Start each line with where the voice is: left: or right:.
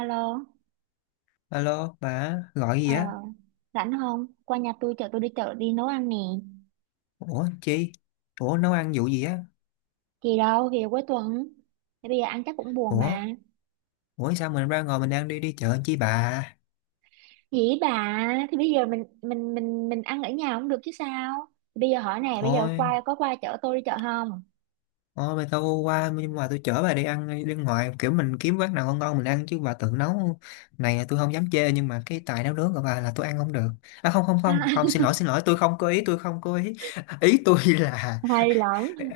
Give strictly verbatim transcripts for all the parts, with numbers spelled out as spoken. right: Alo,
left: Alo, bà gọi gì
right: ờ,
left: á?
right: rảnh không? Qua nhà tôi chở tôi đi chợ đi nấu ăn nè.
left: Ủa chi? Ủa nấu ăn vụ gì á?
right: Thì đâu, thì cuối tuần. Thì bây giờ ăn chắc cũng buồn
left: Ủa?
right: mà.
left: Ủa sao mình ra ngồi mình đang đi đi chợ chi bà?
right: Dĩ bà, thì bây giờ mình mình mình mình ăn ở nhà cũng được chứ sao? Thì bây giờ hỏi nè, bây giờ
left: Thôi,
right: qua có qua chở tôi đi chợ không?
left: thôi bà tao qua, nhưng mà tôi chở bà đi ăn đi ngoài, kiểu mình kiếm quán nào ngon ngon mình ăn, chứ bà tự nấu này, tôi không dám chê, nhưng mà cái tài nấu nướng của bà là tôi ăn không được. À, không không không,
right: À,
left: không, xin lỗi xin lỗi, tôi không có ý, tôi không có ý. Ý tôi là
right: hay lắm.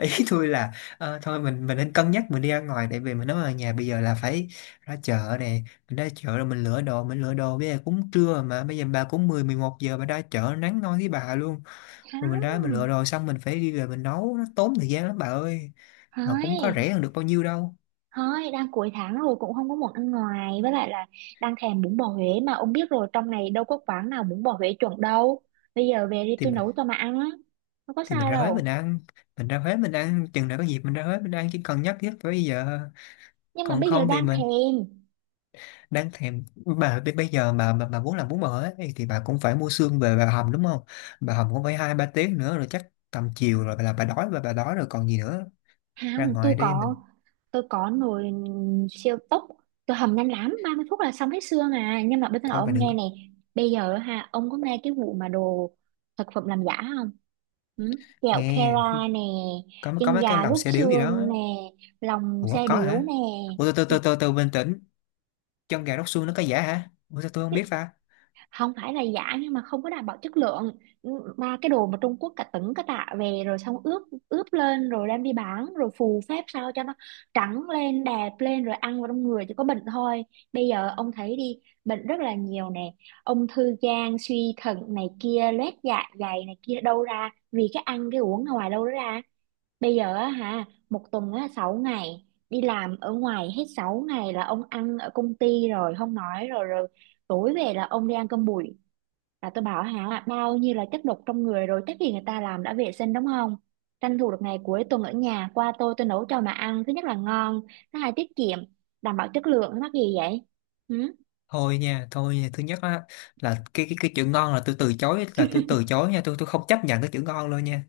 left: ý tôi là ờ, thôi mình mình nên cân nhắc, mình đi ra ngoài, tại vì mình nói ở nhà bây giờ là phải ra chợ nè, mình ra chợ rồi mình lựa đồ mình lựa đồ bây giờ cũng trưa mà, bây giờ bà cũng mười mười một giờ bà ra chợ, nắng nôi với bà luôn. Rồi mình
right: Không,
left: ra mình lựa đồ xong mình phải đi về mình nấu, nó tốn thời gian lắm bà ơi, mà cũng có
right: thôi,
left: rẻ hơn được bao nhiêu đâu.
right: thôi, đang cuối tháng rồi cũng không có muốn ăn ngoài. Với lại là đang thèm bún bò Huế mà ông biết rồi trong này đâu có quán nào bún bò Huế chuẩn đâu. Bây giờ về đi
left: thì
right: tôi
left: mình
right: nấu cho mà ăn á. Không có
left: thì mình
right: sao
left: ra Huế mình
right: đâu.
left: ăn, mình ra Huế mình ăn chừng nào có dịp mình ra Huế mình ăn, chỉ cần nhắc nhất tới bây giờ.
right: Nhưng mà
left: Còn
right: bây giờ
left: không thì
right: đang
left: mình
right: thèm.
left: đáng thèm. Bà b- bây giờ mà mà, mà muốn làm bún bò ấy, thì bà cũng phải mua xương về bà hầm, đúng không? Bà hầm cũng phải hai ba tiếng nữa, rồi chắc tầm chiều rồi là bà đói, và bà đói rồi còn gì nữa. Ra
right: Không, tôi
left: ngoài đi mình.
right: có, tôi có nồi siêu tốc, tôi hầm nhanh lắm, ba mươi phút là xong hết xương à. Nhưng mà bây giờ nói
left: Thôi bà
right: ông
left: đừng.
right: nghe này, bây giờ ha, ông có nghe cái vụ mà đồ thực phẩm làm giả không? Ừ? Kẹo
left: Nghe,
right: Kera nè,
left: có có
right: chân
left: mấy cái
right: gà
left: lòng
right: rút
left: xe điếu gì đó.
right: xương nè, lòng
left: Ủa
right: xe
left: có
right: điếu
left: hả?
right: nè.
left: Ủa, từ từ từ từ từ, bình tĩnh. Chân gà róc xương nó có giả hả? Ủa sao tôi không biết ta.
right: Không phải là giả nhưng mà không có đảm bảo chất lượng. Ừ, mà cái đồ mà Trung Quốc cả tấn cả tạ về rồi xong ướp ướp lên rồi đem đi bán rồi phù phép sao cho nó trắng lên đẹp lên rồi ăn vào trong người chỉ có bệnh thôi. Bây giờ ông thấy đi, bệnh rất là nhiều nè. Ung thư gan, suy thận này kia, loét dạ dày này kia đâu ra vì cái ăn cái uống ở ngoài đâu đó ra. Bây giờ á hả, một tuần á sáu ngày đi làm ở ngoài hết sáu ngày là ông ăn ở công ty rồi không nói rồi rồi tối về là ông đi ăn cơm bụi, là tôi bảo hả bao nhiêu là chất độc trong người rồi, chắc gì người ta làm đã vệ sinh, đúng không? Tranh thủ được ngày cuối tuần ở nhà qua tôi tôi nấu cho mà ăn. Thứ nhất là ngon, thứ hai tiết kiệm, đảm bảo chất lượng. Mắc gì vậy? Ừ?
left: Thôi nha, thôi nha, thứ nhất á là cái cái cái chữ ngon là tôi từ chối, là tôi từ chối nha, tôi tôi không chấp nhận cái chữ ngon luôn nha.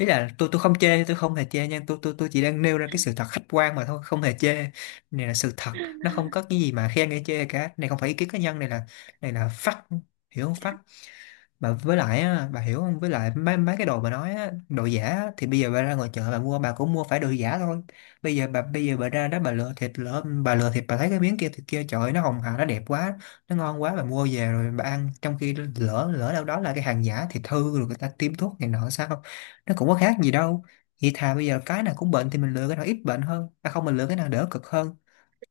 left: Ý là tôi tôi không chê, tôi không hề chê nha, tôi tôi tôi chỉ đang nêu ra cái sự thật khách quan mà thôi, không hề chê. Này là sự thật, nó không có cái gì mà khen hay chê cả, này không phải ý kiến cá nhân, này là này là fact, hiểu không? Fact. Mà với lại á, bà hiểu không, với lại mấy mấy cái đồ bà nói á, đồ giả á, thì bây giờ bà ra ngoài chợ bà mua bà cũng mua phải đồ giả thôi. bây giờ bà bây giờ bà ra đó bà lựa thịt, lỡ bà lựa thịt bà thấy cái miếng kia, thịt kia, trời ơi, nó hồng hào nó đẹp quá, nó ngon quá, bà mua về rồi bà ăn, trong khi lỡ lỡ đâu đó là cái hàng giả, thịt hư rồi người ta tiêm thuốc này nọ sao, nó cũng có khác gì đâu. Vậy thà bây giờ cái nào cũng bệnh thì mình lựa cái nào ít bệnh hơn, à không, mình lựa cái nào đỡ cực hơn.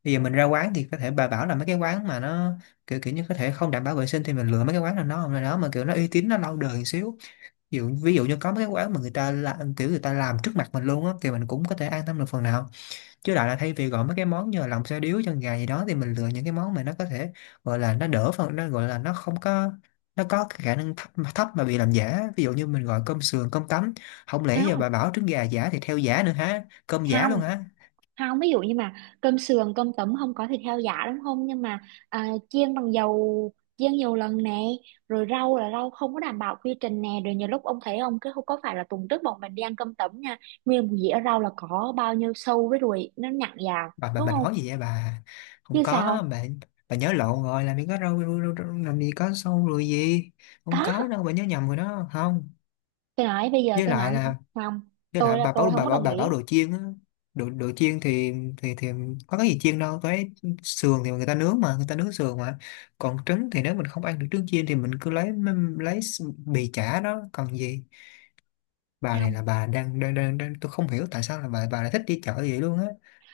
left: Bây giờ mình ra quán thì có thể bà bảo là mấy cái quán mà nó kiểu kiểu như có thể không đảm bảo vệ sinh, thì mình lựa mấy cái quán là nó nào đó mà kiểu nó uy tín, nó lâu đời một xíu. Ví dụ ví dụ như có mấy cái quán mà người ta làm kiểu người ta làm trước mặt mình luôn á, thì mình cũng có thể an tâm được phần nào. Chứ lại là thay vì gọi mấy cái món như là lòng xôi điếu chân gà gì đó, thì mình lựa những cái món mà nó có thể gọi là nó đỡ phần, nó gọi là nó không có, nó có cái khả năng thấp, mà thấp mà bị làm giả, ví dụ như mình gọi cơm sườn cơm tấm. Không lẽ giờ bà
right: Không,
left: bảo trứng gà giả thì theo giả nữa hả, cơm giả
right: không,
left: luôn hả?
right: không. Ví dụ như mà cơm sườn, cơm tấm không có thịt heo giả đúng không? Nhưng mà à, chiên bằng dầu, chiên nhiều lần nè. Rồi rau là rau không có đảm bảo quy trình nè. Rồi nhiều lúc ông thấy không, cái không có phải là tuần trước bọn mình đi ăn cơm tấm nha. Nguyên một dĩa rau là có bao nhiêu sâu với ruồi nó nhặn vào.
left: Bà bà
right: Đúng
left: mình
right: không?
left: nói gì vậy bà? Không
right: Chứ
left: có
right: sao.
left: bà bà nhớ lộn rồi, làm gì có đâu, đâu, đâu, đâu, làm gì có sâu lùi gì, không
right: Có,
left: có đâu, bà nhớ nhầm rồi đó, không.
right: tôi nói bây giờ
left: Với
right: tôi
left: lại
right: nói
left: là,
right: không,
left: với
right: tôi
left: lại
right: là
left: bà
right: tôi
left: bảo
right: không
left: bà
right: có
left: bảo
right: đồng
left: bà bảo
right: ý.
left: đồ chiên á, đồ đồ chiên thì thì thì có cái gì chiên đâu cái, sườn thì người ta nướng mà, người ta nướng sườn mà. Còn trứng thì nếu mình không ăn được trứng chiên thì mình cứ lấy lấy bì chả đó còn gì. Bà này
right: Không,
left: là bà đang đang đang, đang, tôi không hiểu tại sao là bà bà lại thích đi chợ vậy luôn á.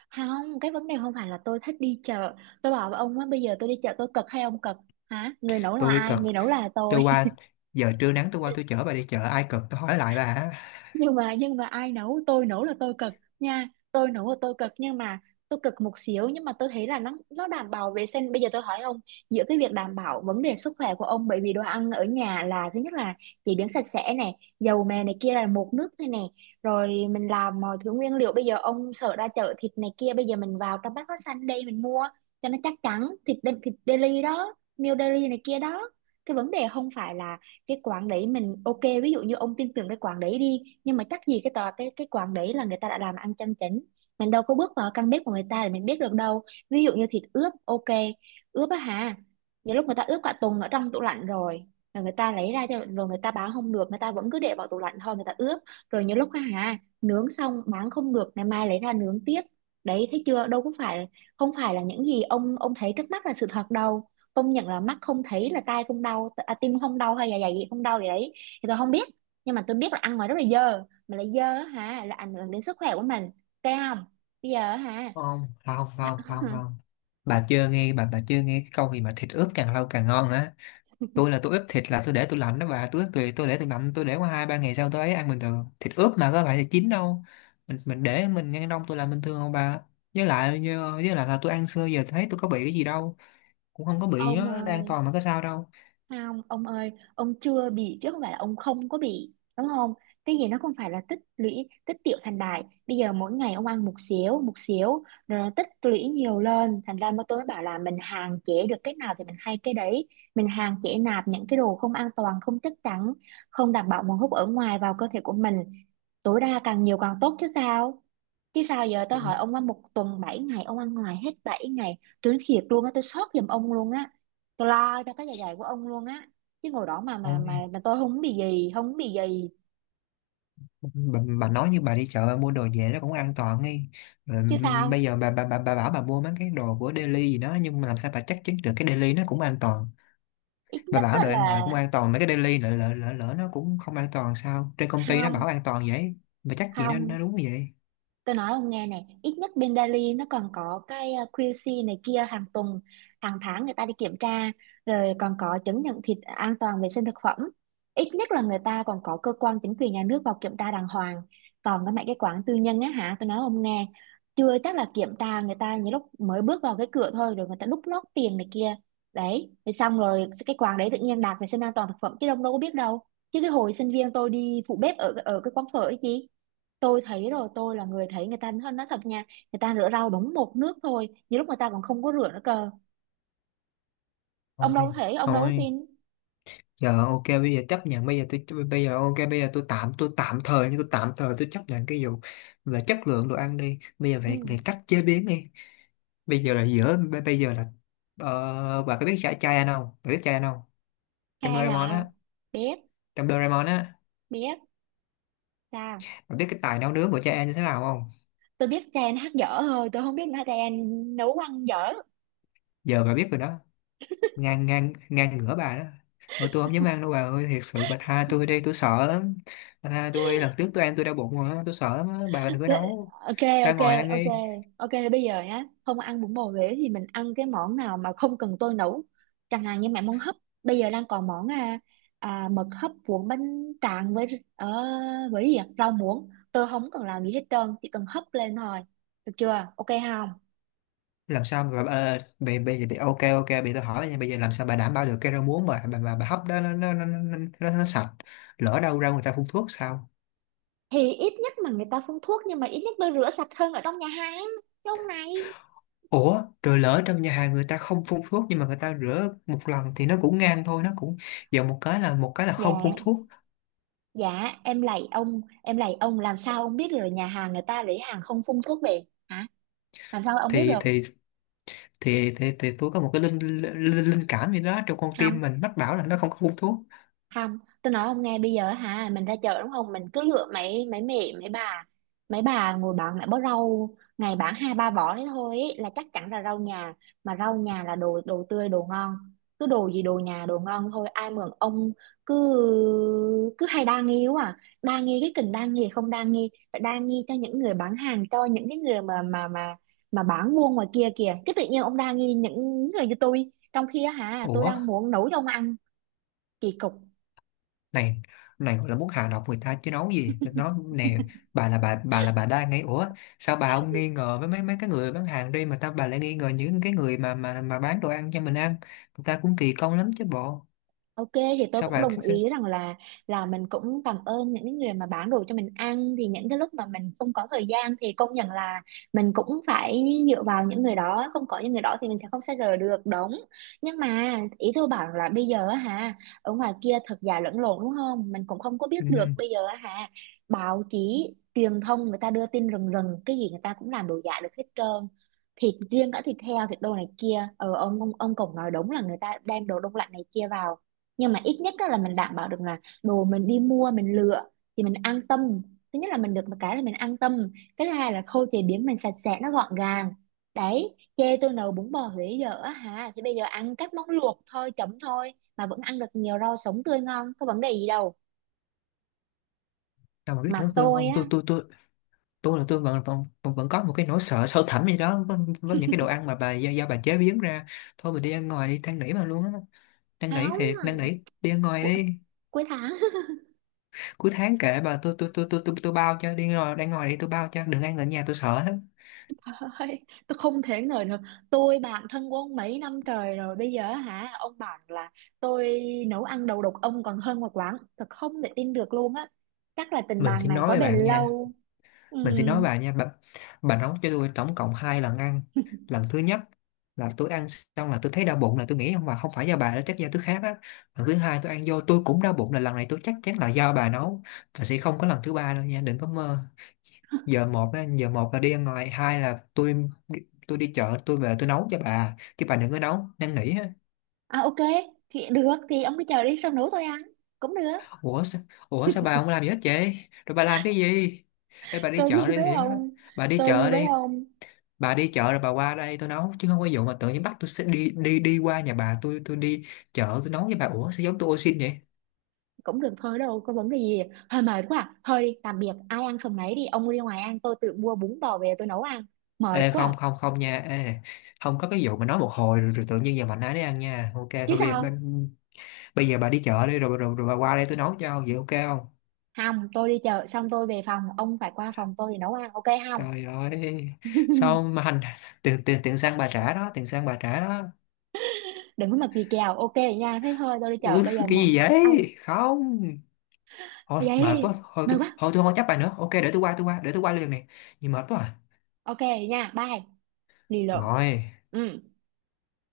right: không, cái vấn đề không phải là tôi thích đi chợ. Tôi bảo với ông á, bây giờ tôi đi chợ tôi cực hay ông cực? Hả, người nấu là
left: Tôi
right: ai,
left: cực,
right: người nấu là tôi.
left: tôi qua, giờ trưa nắng tôi qua tôi chở bà đi chợ, ai cực? Tôi hỏi lại bà hả.
right: Nhưng mà nhưng mà ai nấu, tôi nấu là tôi cực nha, tôi nấu là tôi cực, nhưng mà tôi cực một xíu nhưng mà tôi thấy là nó nó đảm bảo vệ sinh. Bây giờ tôi hỏi ông, giữa cái việc đảm bảo vấn đề sức khỏe của ông, bởi vì đồ ăn ở nhà là thứ nhất là chế biến sạch sẽ này, dầu mè này kia là một nước này nè, rồi mình làm mọi thứ nguyên liệu. Bây giờ ông sợ ra chợ thịt này kia, bây giờ mình vào trong Bách Hóa Xanh đây mình mua cho nó chắc chắn, thịt đe- thịt deli đó, meal deli này kia đó. Cái vấn đề không phải là cái quán đấy mình ok, ví dụ như ông tin tưởng cái quán đấy đi, nhưng mà chắc gì cái tòa cái cái quán đấy là người ta đã làm ăn chân chính. Mình đâu có bước vào căn bếp của người ta để mình biết được đâu. Ví dụ như thịt ướp ok, ướp á hả, nhiều lúc người ta ướp cả tuần ở trong tủ lạnh rồi, rồi người ta lấy ra cho, rồi người ta bán không được người ta vẫn cứ để vào tủ lạnh thôi, người ta ướp. Rồi nhiều lúc á hả, nướng xong bán không được ngày mai lấy ra nướng tiếp. Đấy thấy chưa, đâu có phải, không phải là những gì ông ông thấy trước mắt là sự thật đâu. Công nhận là mắt không thấy là tai không đau à, tim không đau hay là dạ dày gì không đau gì đấy thì tôi không biết, nhưng mà tôi biết là ăn ngoài rất là dơ, mà lại dơ á hả là ảnh hưởng đến sức khỏe của mình. Thấy không? Bây giờ á hả.
left: Không không không không không, bà chưa nghe bà bà chưa nghe cái câu gì mà thịt ướp càng lâu càng ngon hả? Tôi là tôi ướp thịt là tôi để tôi lạnh đó bà, tôi ướp tôi, tôi để tôi lạnh, tôi để qua hai ba ngày sau tôi ấy ăn bình thường, thịt ướp mà có phải là chín đâu. Mình mình để mình ngăn đông, tôi làm bình thường không bà? Với lại, với lại là tôi ăn xưa giờ thấy tôi có bị cái gì đâu, cũng không có bị,
right: Ông
left: nó đang
right: ơi.
left: toàn mà có sao đâu.
right: Không, ông ơi, ông chưa bị chứ không phải là ông không có bị, đúng không? Cái gì nó không phải là tích lũy, tích tiểu thành đại. Bây giờ mỗi ngày ông ăn một xíu, một xíu, rồi nó tích lũy nhiều lên. Thành ra mà tôi mới bảo là mình hạn chế được cái nào thì mình hay cái đấy. Mình hạn chế nạp những cái đồ không an toàn, không chắc chắn, không đảm bảo nguồn hút ở ngoài vào cơ thể của mình. Tối đa càng nhiều càng tốt chứ sao? Chứ sao giờ tôi hỏi ông ăn một tuần bảy ngày, ông ăn ngoài hết bảy ngày, tôi nói thiệt luôn á, tôi sốt giùm ông luôn á, tôi lo cho cái dạ dày của ông luôn á. Chứ ngồi đó mà mà
left: Ôi
right: mà mà tôi không bị gì, không bị gì,
left: bà, bà nói như bà đi chợ bà mua đồ về nó cũng an toàn ấy, rồi
right: chứ sao.
left: bây giờ bà, bà bà bà bảo bà mua mấy cái đồ của Daily gì đó, nhưng mà làm sao bà chắc chắn được cái Daily nó cũng an toàn.
right: Ít
left: Bà
right: nhất
left: bảo
right: á
left: đồ ăn ngoài
right: là
left: cũng an toàn, mấy cái Daily lỡ lỡ lỡ, lỡ nó cũng không an toàn, sao trên công ty nó
right: không,
left: bảo an toàn vậy, bà chắc gì nó
right: không.
left: nó đúng vậy.
right: Tôi nói ông nghe này, ít nhất bên Delhi nó còn có cái uh, quy xê này kia hàng tuần, hàng tháng người ta đi kiểm tra, rồi còn có chứng nhận thịt an toàn vệ sinh thực phẩm. Ít nhất là người ta còn có cơ quan chính quyền nhà nước vào kiểm tra đàng hoàng. Còn cái mấy cái quán tư nhân á hả, tôi nói ông nghe, chưa chắc là kiểm tra người ta những lúc mới bước vào cái cửa thôi rồi người ta đút lót tiền này kia. Đấy, rồi xong rồi cái quán đấy tự nhiên đạt vệ sinh an toàn thực phẩm chứ ông đâu có biết đâu. Chứ cái hồi sinh viên tôi đi phụ bếp ở ở cái quán phở ấy chứ, tôi thấy rồi, tôi là người thấy người ta nói nói thật nha, người ta rửa rau đúng một nước thôi, nhiều lúc người ta còn không có rửa nữa cơ. Ông đâu có
left: Thôi,
right: thể, ông đâu có
left: thôi
right: tin.
left: giờ ok, bây giờ chấp nhận bây giờ tôi bây giờ ok, bây giờ tôi tạm tôi tạm thời, nhưng tôi tạm thời tôi chấp nhận cái vụ là chất lượng đồ ăn đi, bây giờ phải,
right: Ừ.
left: phải cách chế biến đi. Bây giờ là giữa b- bây giờ là ờ, bà có biết chai chai ăn không, bà biết chai ăn không? Trong
right: Trai
left: Doraemon
right: là?
left: á.
right: Biết,
left: Trong Doraemon á.
right: biết. Sao?
left: Bà biết cái tài nấu nướng của chai ăn như thế nào không?
right: Tôi biết trai anh hát dở thôi, tôi không biết là trai anh nấu ăn dở.
left: Giờ bà biết rồi đó. Ngang ngang ngang ngửa bà đó. Ôi tôi không dám ăn đâu bà ơi, thiệt sự bà tha tôi đi, tôi sợ lắm, bà tha tôi, lần trước tôi ăn tôi đau bụng rồi á, tôi sợ lắm á, bà đừng có
right: Đấy,
left: nấu,
right: ok
left: ra
right: ok
left: ngoài ăn
right: ok
left: đi.
right: ok, bây giờ nhá, không ăn bún bò Huế thì mình ăn cái món nào mà không cần tôi nấu, chẳng hạn như mẹ món hấp. Bây giờ đang còn món à, à, mực hấp cuốn bánh tráng với ờ, với gì ạ? Rau muống tôi không cần làm gì hết trơn, chỉ cần hấp lên thôi, được chưa? Ok không?
left: Làm sao mà bà, bây bây giờ bị ok ok bị, tôi hỏi nha, bây giờ làm sao bà đảm bảo được cái rau muống mà bà, bà, bà hấp đó nó nó, nó, nó, nó, nó sạch, lỡ đâu ra người ta phun thuốc sao.
right: Thì ít nhất mà người ta phun thuốc, nhưng mà ít nhất tôi rửa sạch hơn ở trong nhà hàng chứ ông này.
left: Ủa rồi lỡ trong nhà hàng người ta không phun thuốc nhưng mà người ta rửa một lần thì nó cũng ngang thôi, nó cũng giờ một cái là một cái là
right: Dạ,
left: không phun thuốc.
right: dạ em lạy ông, em lạy ông, làm sao ông biết được là nhà hàng người ta lấy hàng không phun thuốc về? Hả, làm sao ông biết
left: thì
right: được?
left: thì thì thì, thì tôi có một cái linh linh, linh linh cảm gì đó trong con tim mình mách bảo là nó không có phun thuốc.
right: Không, tôi nói ông nghe bây giờ hả, mình ra chợ đúng không, mình cứ lựa mấy mấy mẹ mấy bà mấy bà ngồi bán mẹ bó rau, ngày bán hai ba vỏ đấy thôi, ý là chắc chắn là rau nhà, mà rau nhà là đồ, đồ tươi đồ ngon. Cứ đồ gì đồ nhà đồ ngon thôi, ai mượn ông cứ cứ hay đa nghi quá à. Đa nghi cái kình, đa nghi không đa nghi, phải đa nghi cho những người bán hàng, cho những cái người mà mà mà mà bán buôn ngoài kia kìa, cái tự nhiên ông đa nghi những người như tôi trong khi á hả tôi
left: Ủa
right: đang muốn nấu cho ông ăn. Kỳ cục.
left: này, này gọi là muốn hạ độc người ta chứ nói gì nó nè. Bà là bà bà là bà đang ngay, ủa sao bà không nghi ngờ với mấy mấy cái người bán hàng đi mà ta, bà lại nghi ngờ những cái người mà mà mà bán đồ ăn cho mình ăn, người ta cũng kỳ công lắm chứ bộ.
right: Ok thì tôi
left: Sao
right: cũng
left: bà.
right: đồng ý rằng là là mình cũng cảm ơn những cái người mà bán đồ cho mình ăn, thì những cái lúc mà mình không có thời gian thì công nhận là mình cũng phải dựa vào những người đó, không có những người đó thì mình sẽ không xa rời được, đúng. Nhưng mà ý tôi bảo là bây giờ á hả, ở ngoài kia thật giả lẫn lộn đúng không, mình cũng không có biết được.
left: Ừ,
right: Bây giờ á hả, báo chí truyền thông người ta đưa tin rần rần, cái gì người ta cũng làm đồ giả được hết trơn, thịt riêng cả thịt heo thịt đồ này kia. ờ ông ông ông cũng nói đúng là người ta đem đồ đông lạnh này kia vào, nhưng mà ít nhất á là mình đảm bảo được là đồ mình đi mua mình lựa thì mình an tâm. Thứ nhất là mình được một cái là mình an tâm, cái thứ hai là khâu chế biến mình sạch sẽ nó gọn gàng. Đấy, chê tôi nấu bún bò Huế dở á hả thì bây giờ ăn các món luộc thôi, chấm thôi mà vẫn ăn được nhiều rau sống tươi ngon, có vấn đề gì đâu?
left: sao mà biết
right: Mà
left: nữa Phương,
right: tôi
left: không tôi
right: á,
left: tôi tôi tôi là tôi vẫn vẫn vẫn vẫn có một cái nỗi sợ sâu thẳm gì đó với, với những cái đồ ăn mà bà do, do bà chế biến ra. Thôi mình đi ăn ngoài đi, than nỉ mà luôn á, năn nỉ thiệt, năn nỉ,
right: không.
left: đi ăn ngoài
right: cu-
left: đi.
right: Cuối tháng.
left: Cuối tháng kể bà, tôi tôi tôi tôi tôi tôi bao cho, đi ngồi đang ngồi đi, tôi bao cho, đừng ăn ở nhà, tôi sợ lắm.
right: Thôi, tôi không thể ngờ được, tôi bạn thân của ông mấy năm trời rồi bây giờ hả ông bảo là tôi nấu ăn đầu độc ông còn hơn một quán, thật không thể tin được luôn á. Chắc là tình
left: Mình
right: bạn
left: sẽ
right: này
left: nói
right: có
left: với
right: bền
left: bạn nha.
right: lâu. Ừ.
left: Mình sẽ nói với bà nha bà, bà nấu cho tôi tổng cộng hai lần ăn. Lần thứ nhất là tôi ăn xong là tôi thấy đau bụng, là tôi nghĩ không, mà không phải do bà đó, chắc do tôi khác á. Lần thứ hai tôi ăn vô tôi cũng đau bụng, là lần này tôi chắc chắn là do bà nấu. Và sẽ không có lần thứ ba đâu nha, đừng có mơ. Giờ một á, giờ một là đi ăn ngoài, hai là tôi tôi đi chợ tôi về tôi nấu cho bà, chứ bà đừng có nấu, năn nỉ.
right: À ok, thì được, thì ông cứ chờ đi xong nấu tôi ăn cũng được.
left: Ủa sao, Ủa sao bà không làm gì hết vậy? Rồi bà làm cái gì? Ê bà đi
right: Tôi
left: chợ
right: đi
left: đi
right: với
left: Thiện á.
right: ông,
left: Bà đi
right: tôi đi
left: chợ
right: với
left: đi.
right: ông
left: Bà đi chợ rồi bà qua đây tôi nấu, chứ không có vụ mà tự nhiên bắt tôi sẽ đi đi đi qua nhà bà, tôi tôi đi chợ tôi nấu với bà. Ủa sao giống tôi ô xin vậy?
right: cũng được thôi, đâu có vấn đề gì. Hơi mệt quá à. Thôi đi, tạm biệt, ai ăn phần nấy đi, ông đi ngoài ăn, tôi tự mua bún bò về tôi nấu ăn. Mệt
left: Ê
right: quá à.
left: không không không nha. Ê không có cái vụ mà nói một hồi rồi, rồi tự nhiên giờ mạnh ai đấy ăn nha. Ok
right: Chứ
left: thôi bây giờ bây,
right: sao?
left: bây giờ bà đi chợ đi, rồi, rồi rồi bà qua đây tôi nấu cho, vậy ok không?
right: Không, tôi đi chợ xong tôi về phòng, ông phải qua phòng tôi để nấu ăn ok không?
left: Trời ơi. Sao mà hành, tiền tiền tiền xăng bà trả đó, tiền xăng bà trả đó.
right: Đừng có mà gì kèo, ok nha, thế thôi tôi đi chợ
left: Ừ,
right: bây giờ
left: cái
right: một.
left: gì
right: Ông
left: vậy không, thôi
right: giấy
left: mệt
right: đi,
left: quá, thôi
right: mời
left: tôi thôi
right: quá.
left: tôi không có chấp bài nữa ok, để tôi qua, tôi qua để tôi qua liền này. Nhìn mệt quá à.
right: Ok nha, bye. Lì lợm.
left: Rồi.
right: Ừ.